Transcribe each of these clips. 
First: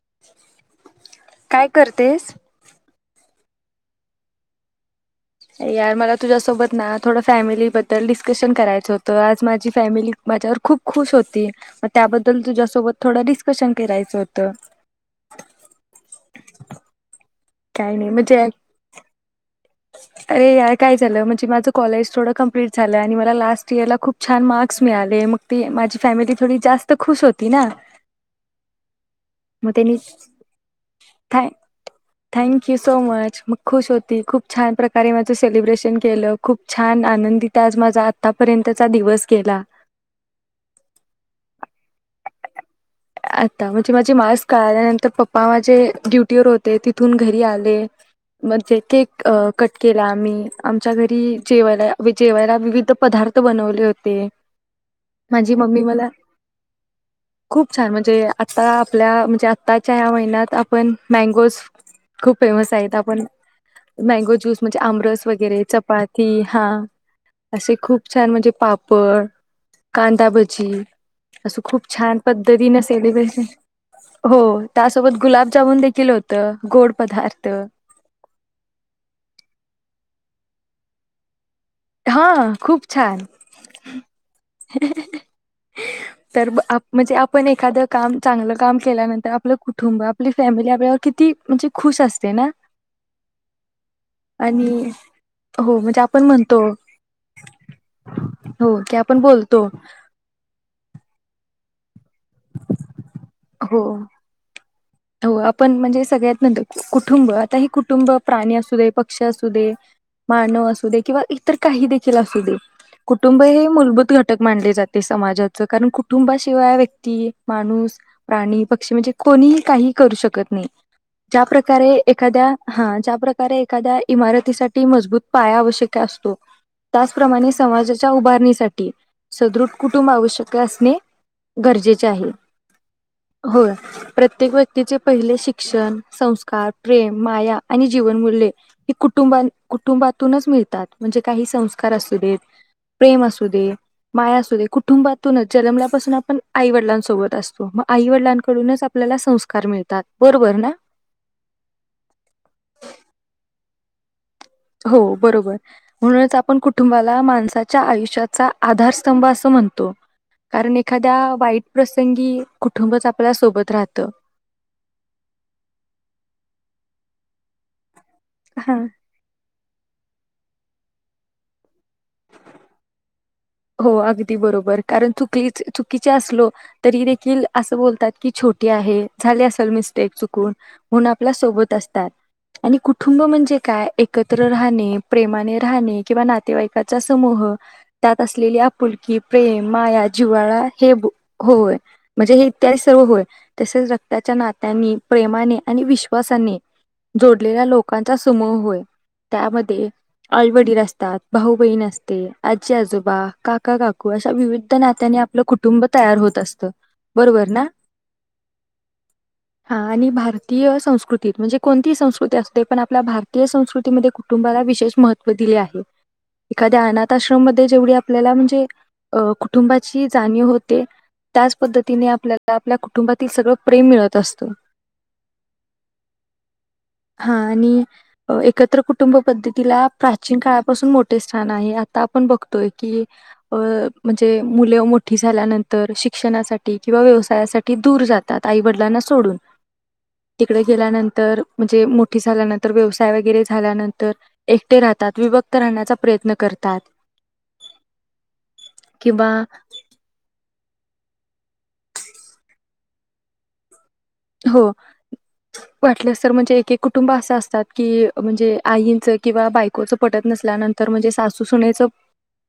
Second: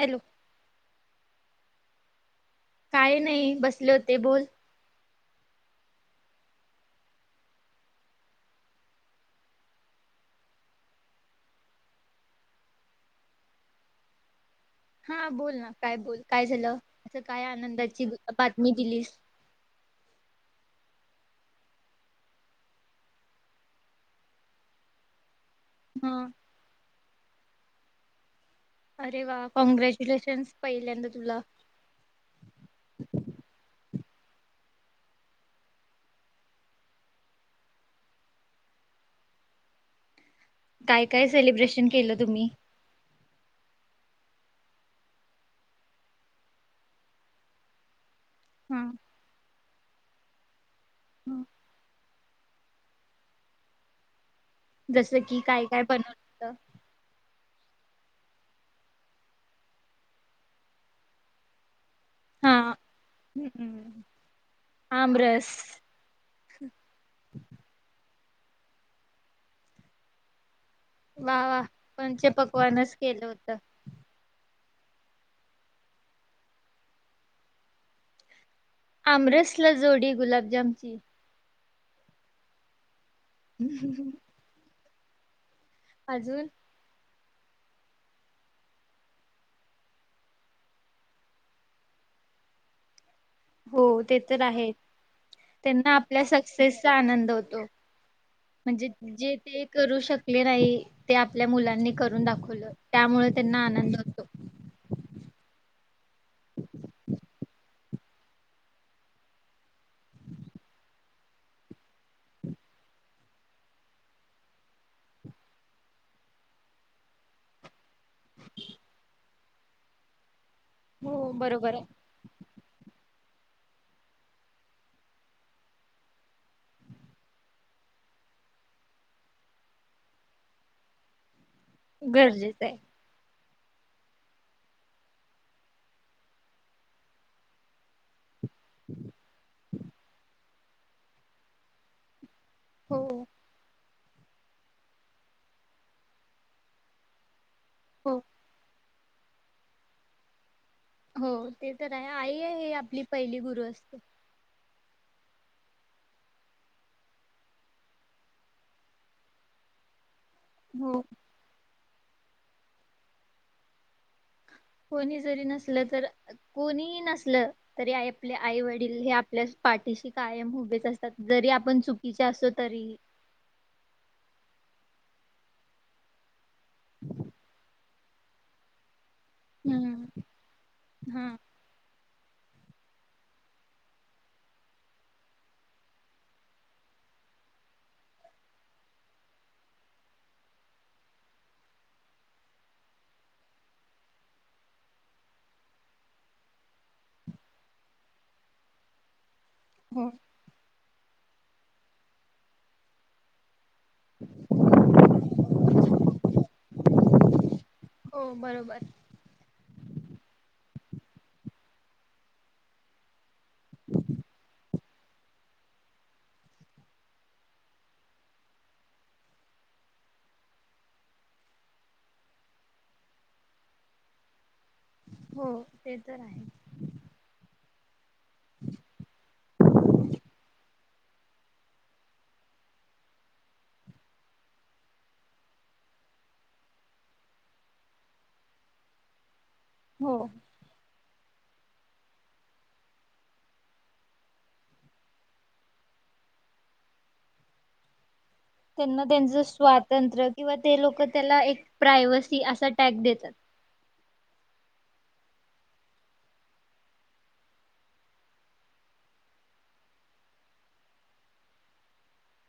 Hello काय करतेस काय नाही बसले होते बोल यार मला तुझ्यासोबत ना थोड फॅमिलीबद्दल डिस्कशन करायचं होतं आज माझी फॅमिली माझ्यावर खूप खुश होती मग त्याबद्दल तुझ्यासोबत थोडं डिस्कशन करायचं होतं हा बोल ना काय बोल काय झालं काय आनंदाची बातमी दिलीस अर यार काय झालं म्हणजे माझं कॉलेज थोडं कंप्लीट झालं आणि मला लास्ट इयर ला खूप छान मार्क्स मिळाले मग ती माझी हा फॅमिली थोडी जास्त खुश होती ना अरे वा मग त्यांनी कॉँग्रॅच्युलेशन्स पहिल्यांदा तुला थँक यू सो मच मग खुश होते तेी खूप छान प्रकारे माझं सेलिब्रेशन केलं खूप छान आनंदित आज माझा आतापर्यंतचा दिवस गेला. काय काय सेलिब्रेशन केलं तुम्ही आता म्हणजे माझे मास्क काळाल्यानंतर पप्पा माझे ड्युटीवर होते तिथून घरी आले मग ज हा अ कट केला आम्ही आमच्या घरी हा. जेवायला जेवायला विविध पदार्थ बनवले होते. जसं कि माझी काय मम्मी काय मला बनवत. खूप छान म्हणजे आता आपल्या म्हणजे आत्ताच्या या महिन्यात आपण मँगोज खूप हा फेमस आहेत आपण हम्म. मँगो ज्यूस म्हणजे आमरस वगैरे चपाती हा असे खूप छान म्हणजे पापड कांदाभजी वा अस वा खूप छान पद्धतीने पंचपक्वानच केलं सेलब्रेशन होतं हो. त्यासोबत गुलाबजामन देखील होतं गोड पदार्थ आमरस ला जोडी गुलाबजामची हा खूप. हम्म हम् ह्. ह. तर आप म्हणजे आप पण एखादं काम चांगलं काम केल्यानंतर आपलं कुटुंब आपली फॅमिली आपल्यावर किती म्हणजे खुश असते ना. हो ते तर आहे आणि हो त्यांना म्हणजे आपण आपल्या म्हणतो. सक्सेसचा आनंद होतो हो म्हणजे की आपण जे बोलतो ते करू शकले नाही ते आपल्या मुलां करून दाखवलं. त्यामुळे त्यांना हो आनंद होतो. हो आपण म्हणजे सगळ्यात न कुटुंब आता हे कुटुंब कुटुंब प्राणी असू दे पक्षी असू दे, मानव असू दे, किंवा इतर काही देखील असू दे कुटुंब हे मूलभूत घटक मानले जाते समाजाच कारण कुटुंबाशिवाय व्यक्ती माणूस प्राणी, पक्षी म्हणजे कोणीही काही करू शकत नाही. हो ज्या बरोबर आहे. प्रकारे एखाद्या हा ज्या प्रकार कार एखाद्या इमारतीसाठी मजबूत पाया आवश्यक असतो त्याचप्रमाणे समाजाच्या उभारणीसाठी सदृढ कुटुंब आवश्यक असणे. गरजेचे आहे. गरजेचं आहे. होय प्रत्येक व्यक्तीचे पहिले शिक्षण, संस्कार, प्रेम, माया आणि जीवनमूल्ये हे कुटुंब कुटुंबातूनच मिळते. मिळतात म्हणजे काही संस्कार असू देत. प्रेम हो. असू दे. माया असू दे कुटुंबातूनच जन्मल्यापासून आपण आई वडिलांसोबत असतो. आई हो वडिलांकडूनच आपल्याला संस्कार मिळतात बरोबर ना. हो ते तर आहे आई हे आपली पहिली गुरु असते. ह. हो बरोबर म्हणूनच आपण कुटुंबाला माणसाच्या आयुष्याचा आधारस्तंभ असं म्हणतो कारण हो. एखाद्या वाईट प्रसंगी कुटुंबच आपल्या सोबत राहत कोणी जरी नसल तर कोणीही नसल तरी आपले आई हा वडील हे आपल्या पाठीशी कायम हभेच असतात जरी आपण च चुकीचे असलो तरीही हो अगदी बरोबर कारण चुक चुकीचे असलो तरी देखील अस बोलतात की छोटी आहे झाले असल मिस्टेक हम्म. चुकून म्हणून हा आपल्या सोबत असतात आणि कुटुंब म्हणजे काय एकत्र राहणे प्रेमाने राहणे किंवा नातेवाईकाचा समूह त्यात असलेली आपुलकी, प्रेम, माया, जिवाळा हे होय म्हणजे हे इत्यादी सर्व होय तसेच रक्ताच्या नात्यांनी प्रेमाने आणि विश्वासाने जोडलेल्या लोकांचा समूह होय. त्यामध्ये हो. आई वडील असतात. भाऊ बहीण असते आजी आजो बा का काका काकू असा विविध नात्याने आपलं कुटुंब तयार होत असत बरोबर ना हो बरोबर. आणि भारतीय संस्कृतीत म्हणजे कोणतीही संस्कृती असते पण आपल्या भारतीय संस्कृतीमध्ये कुटुंबाला विशेष महत्व दिले आहे एखाद्या अनाथ आश्रममध्येध्ये जेवढी आपल्याला म्हणजे अ कुटुंबाची जाणीव होते त्याच पद्धतीने आपल्याला आपल्या कुटुंबातील सगळं प्रेम मिळत असत. हो ते तर आहे. हा आणि एकत्र कुटुंब पद्धतीला प्राचीन काळापासून मोठेस छान आहे आता आपण बघतोय कि अ म्हणजे मुलं मोठी झाल्यानंतर शिक्षणासाठी किंवा व्यवसायासाठी दूर जातात आई वडिलांना सोडून हो. तिकडे गेल्यानंत तर म्हणजे मोठी झाल्यानंतर व्यवसाय वगैरे झाल्यानंतर एकटे राहतात विभक्त राहण्याचा प्रयत्न करतात. त्यांना किंवा त्यांचं स्वातंत्र्य किंवा ते लोक त्याला एक प्रायवसी असा टॅक् देतात. हो वाटलंच तर म्हणजे एक एक कुटुंब असं असतात कि म्हणजे आईंचं किंवा बायकोचं पटत नसल्यानंतर म्हणजे सासूसनेचं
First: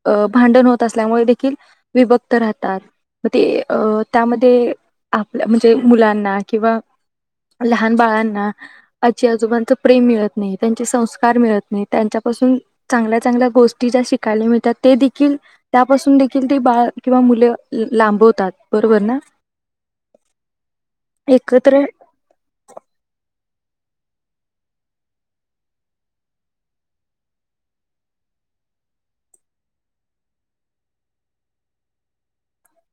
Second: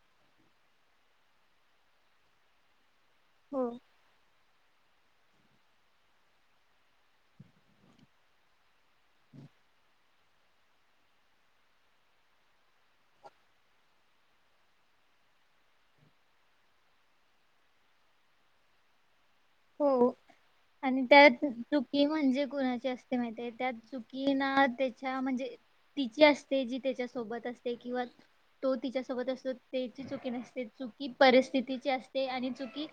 अ भांडण होत असल्यामुळे देखील विभक्त राहतात. मग ते हो त्यामध्ये ते आपल्या म्हणजे मुलांना किंवा लहान बाळांना आजी आजोबांच प्रेम मिळत नाही त्यांचे किंवा लहान बाळांना आजी आजोबांचं प्रेम मिळत नाही त्यांचे संस्कार मिळत नाही त्यांच्यापासून चांगल्या चांगल्या गोष्टी ज्या शिकायला मिळतात ते देखील त्यापासून देखील ते बाळ किंवा मुलं लांबवतात बरोबर ना? हो आणि त्यात एकत्र चुकी म्हणजे कुणाची असते माहितीे त्यात चुकी ना त्याच्या म्हणजे तिची असते जी त्याच्या सोबत असते किंवा तो तिच्या सोबत असतो त्याची चुकी नसते चुकी परिस्थितीची असते आणि चुकी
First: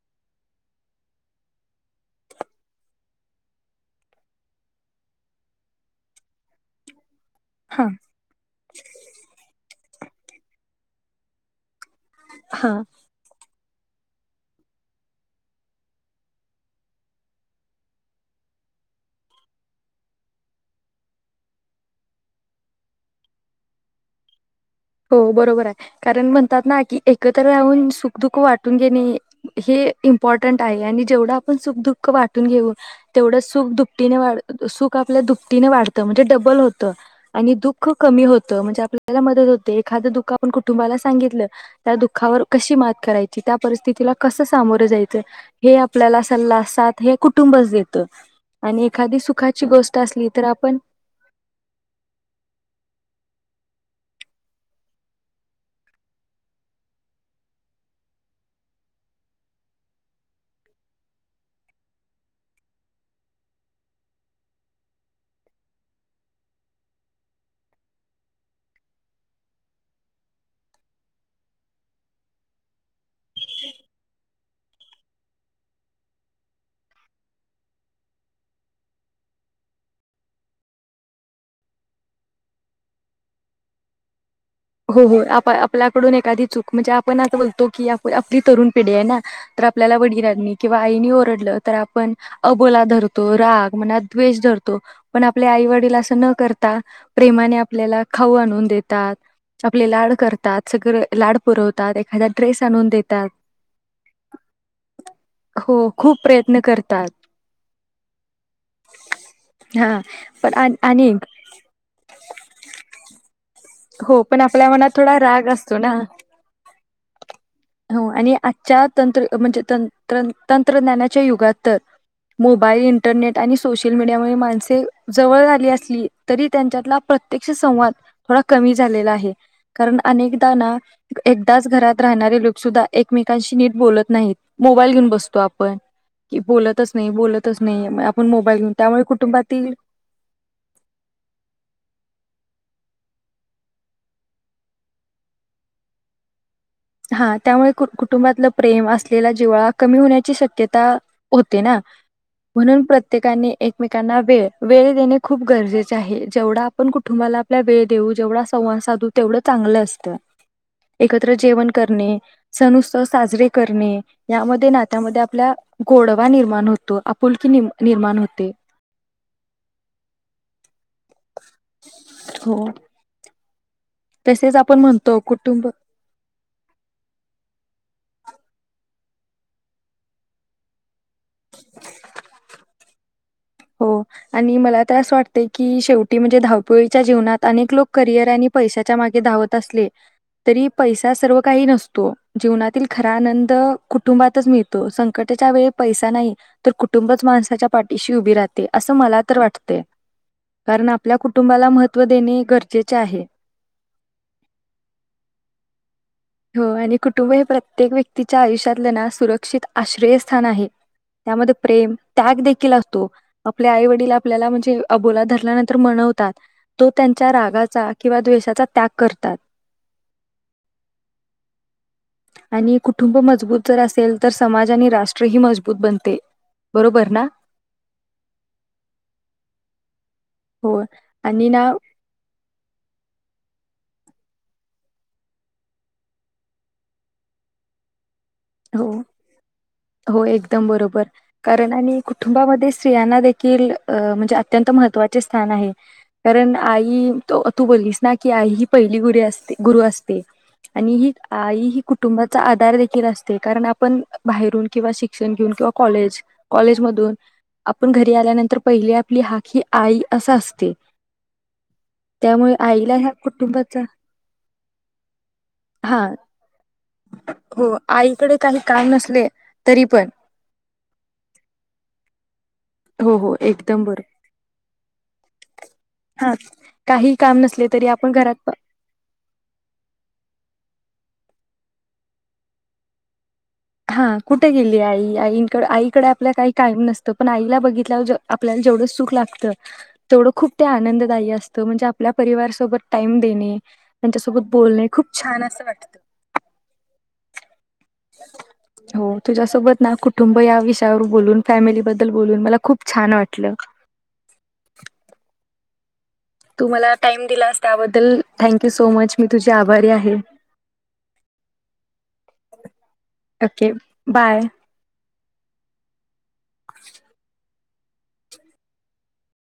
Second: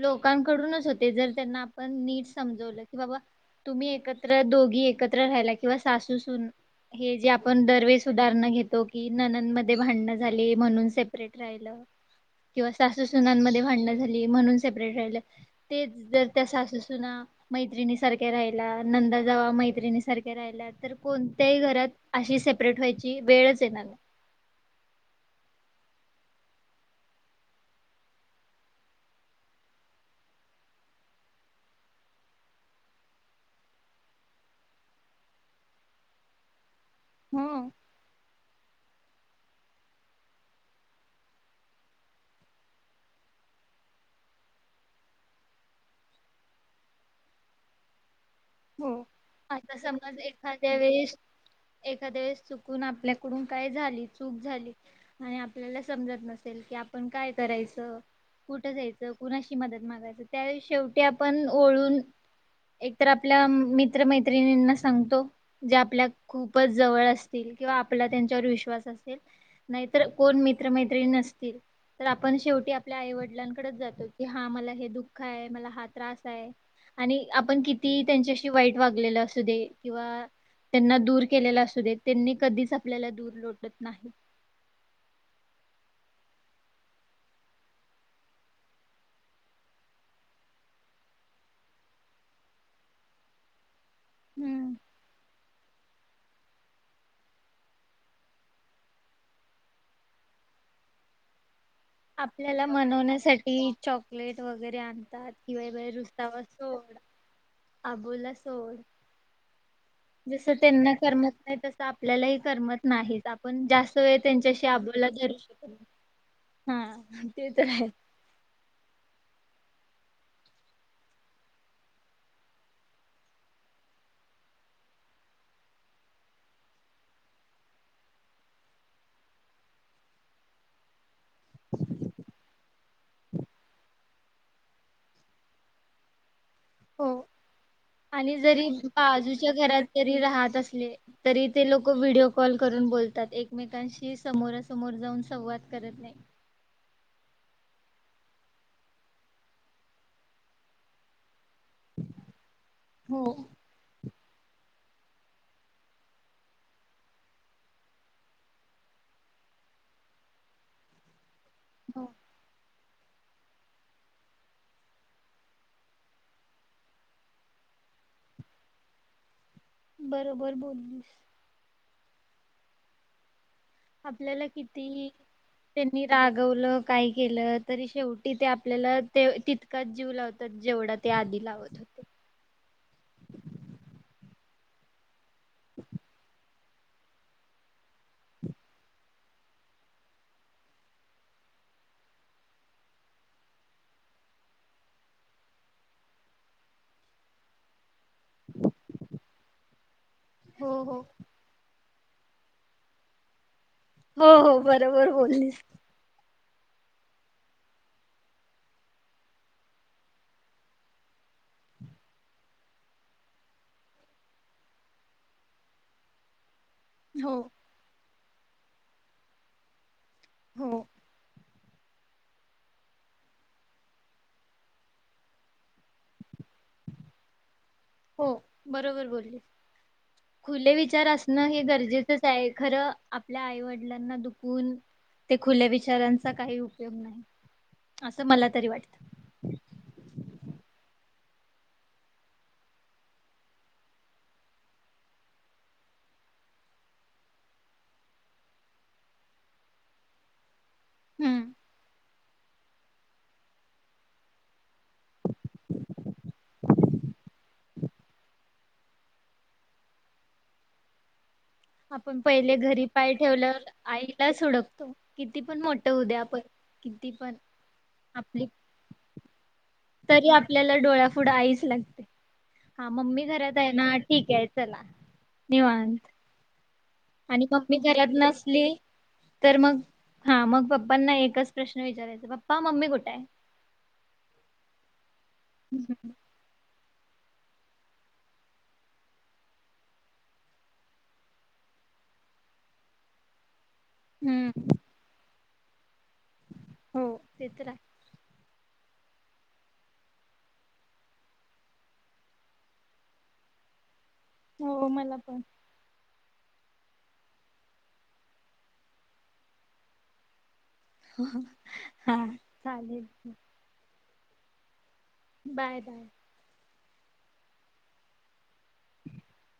लोकांकडूनच होते. जर त्यांना आपण नीट समजवलं कि बाबा तुम्ही एकत्र दोघी एकत्र रा राह्यला किंवा सासू-सुन हे जे आप पण हा दरवेळेस उदाहरण घेतो की नंणद मध्ये भांडण झाली म्हणून सेपरेट राहिलं. किंवा हा सासू सुणांमध्ये भांडण झाली म्हणून सेपरेट राहिलं. तेच जर त्या सासूसुना मैत्रिणी सारख्या राहिला नंदा जावा मैत्रिणी सारख्या राहिला तर कोणत्याही घरात अशी सेपरेट व्हायची वेळच येणार नाही. हो बरोबर आहे कारण म्हणतात ना की एकत्र राहून सुखदुःख वाटून घेणे हे हे इम्पॉर्टंट आहे आणि जेवढा आपण सुखदुःख वाटून घेऊ तेवढं सुख दुपटीने सुख आपल्या दुपटीने वाढतं म्हणजे डबल होतं. त आणि हो दुःख कमी होत. तो म्हणजे आपल्याला मदत होत ते एखादं दुःख आपण कुटुंबाला सांगितलं. त्या दुःखावर कशी मात करायची त्या परिस्थितीला कसं सामोरं जायचं हे आपल्याला सल्ला साथ हे कुटुंबच देत. हो आता समज एखाद्या आपण वेळेस एखाद्या वेळेस चुकून आपल्याकडून काय झाली चूक झाली आणि आपल्याला समजत नसेल की आपण काय करायचं कुठ जायचं कुणाशी मदत मागायच त्या शेवटी आपण ओळून एक तर आप आपल्या मित्र-मैत्रिणींना सांगतो ज्या आपल्या खूपच जवळ असतील किंवा आपला त्यांच्यावर विश्वास असेल नाहीतर कोण मित्र-मैत्रिणी नसतील तर आपण शेवटी आपल्या आई-वडिलांकडच की हा मला हे दुःख य मला हा त्रास हाय आणि आपण किती ती त्यांच्याशी वाईट वागलेल असू दे किंवा त्यांना दूर केलेला असू दे त्यांनी कधीच आपल्याला दूर लोटत नाही. हो हो आप आपल्याकडून एखादी चूक मजे आपण आता बोलतो की आप आपली तरुण पिढी आहे ना तर आपल्याला वडिलांनी किंवा आईने ओरडलं तर आपण अबोला धरतो राग मनात द्वेष हम्म धरतो पण आपले आई वडील असं न करता प्रेमाने आपल्याला खाऊ आणून देतात आपले लाड करतात सगळं लाड पुरव आपल्याला मनवण्यासाठी चॉकलेट वगैरे आणतात कि हो बाई खूप रुसावा प्रयत्न सोड करतात आबोला सोड हा जस पण आण- त्यांना आणि करमत नाही तस आपल्यालाही करमत नाहीच आपण जास्त वेळ हो पण त्यांच्याशी आपल्या मनात आबोला थोडा धरू राग शकतो. असतो ना. हा ते तर आहे. हो आणि आजच्या तंत्र म्हणजे तं तं तंत्रज्ञानाच्या युगात तर मोबाईल इंटरनेट आणि सोशल मीडिया मुळे माणसे जवळ आली असली तरी त्यांच्यातला प्रत्यक्ष संवाद थोडा कमी झालेला आहे कारण अनेकदा ना एकदाच घरात राहणारे लोक सुद्धा एकमेकांशी नीट बोलत नाहीत मोबाईल घेऊन बसतो आपण. की बोलतच हो नाही बोलतच नाही मग आपण आणि मोबाईल जरी घेऊन त्यामुळे बाजूच्या कुटुंबातील घरातरी राहत असले तरी ते लोक व्हिडिओ कॉल करून बोलतात एकमेकांशी समोरासमोर जाऊन संवाद करत नाही. हा त्यामुळे कु कुटुंबातलं प्रेम असलेला जिवळा कमी होण्याची शक्यता होते ना. म्हणून हो. प्रत्येकाने एकमेकांना वे वेळ देणे खूप गरजेचे आहे. जेवढा आपण कुटुंबाला आपल्या वेळ देऊ जेवढा संवाद साधू तेवढं चांगलं असत. एकत्र जेवन हो करणे सणु साजरे करणे यामध्ये नात्यामध्ये आपल्या गोडवा निर्माण होतो. आपुलकी निर्माण होते. बरोबर बोललीस. हो. आपल्याला तसेच आपण किती म्हणतो कुटुंब त्यांनी रागवलं काय केलं तरी शेवटी ते आपल्याला ते तितकाच जीव लावतात जेवढा त्या आधी लावत होते. हो आणि मला तर असं वाटते की, शेवटी म्हणजे धावपिळीच्या जीवनात अनेक लोक करिअर आणि पैशाच्या माग धावत असले तरी पैसा सर्व काही नसतो. जीवनातील खरा आनंद कुटुंबातच मिळतो. संकटच्या वेळी पैसा नाही तर कुटुंबच माणसाच्या पाठीशी उभी राहते. असं मला तर वाटते. हो कारण हो आपल्या कुटुंबाला महत्व महत्व देणे गरजेचे आहे. हो हो बरोबर बोलीस. हो आणि कुटुंब हे प्रत्येक व्यक्तीच्या आयुष्यातलं ना सुरक्षित आश्रयस्थान आहे त्यामध्ये प्रेम त्याग देखील असतो. आपले आई वडील आपल्याला म्हणजे अबोला धरल्यानंतर मनवतात. तो हो त्यांच्या रागाचा किंवा द्वेषाचा - - त्याग करतात. हो. आणि कुटुंब मजबूत जर असेल तर समाज आणि राष्ट्र ही मजबूत बनते. बरोबर ना? हो. बरोबर बोली. खुले हो विचार असणं आणि हे ना गरजेचंच आहे खरं आपल्या आईवड - मुलांना दुखून ते खुले विचारांचा काही उपयोग नाही. असं मला तरी हो वाटतं हो. एकदम बरोबर. कारण आणि कुटुंबामध्ये स्त्रियांना देखील अ म्हणजे अत्यंत महत्त्वाचे स्थान आहे कारण आई तू बोललीस ना की आई ही पहिली गुरी असते गुरु असते. आणि ही हम्म आई ही कुठ कुटुंबाचा आधार देखील असत. कारण आपण बाहेरून किंवा शिक्षण घेऊन किंवा कॉले कॉलेज मधून आपण घरी आल्यानंतर पहिली आपली हाक ही आई अस असते. आपण पहिले त्यामुळे घरी आईला ह्या पाय ठेवल्यावर कुटुंबाचा आईलाच हुडकतो किती पण मोठ होऊ हा दे आपण. ती पण हो आईकडे आपली काही काम नसले पण तरी आपल्याला डोळ्याफुढं आईच लागते. हा हो मम्मी हो घरात आहे एकदम ना बरोबर ठीक आहे चला निवांत. हा काही काम आणि नसले मम्मी तरी आपण घरात नसली तर मग हा मग प - - पपांना एकच प्रश्न विचारायच पप्पा मम्मी कुठं हाय? हां. कुठं गेलीया आई? आईंनकडे आहे आईकडे आपल्या काही कायम नस् - - तो पण आईला बघितल्यावर जे आपल्याला जेवढं सुख लागतं तेवढं खूप ते आनंददायी असतं म्हणजे आपल्या परिवारसोबत टाइम देणे, त्यांच्यासोबत हम्म बोलणे. खूप छान - - असं वाटतं. हो ते तर आहे. हो तुझ्यासोबत ना कुटुंब या विषयावर बोलून फॅमिलीबद्दल बोलून मला खूप छान वाटलं. हो मला पण. तु मला टाइम दिलास त्याबद्दल थँंक्यू सो मच मी तुझी आभारी आहे. हां चालेल. Okay bye. Bye bye. [inaudible]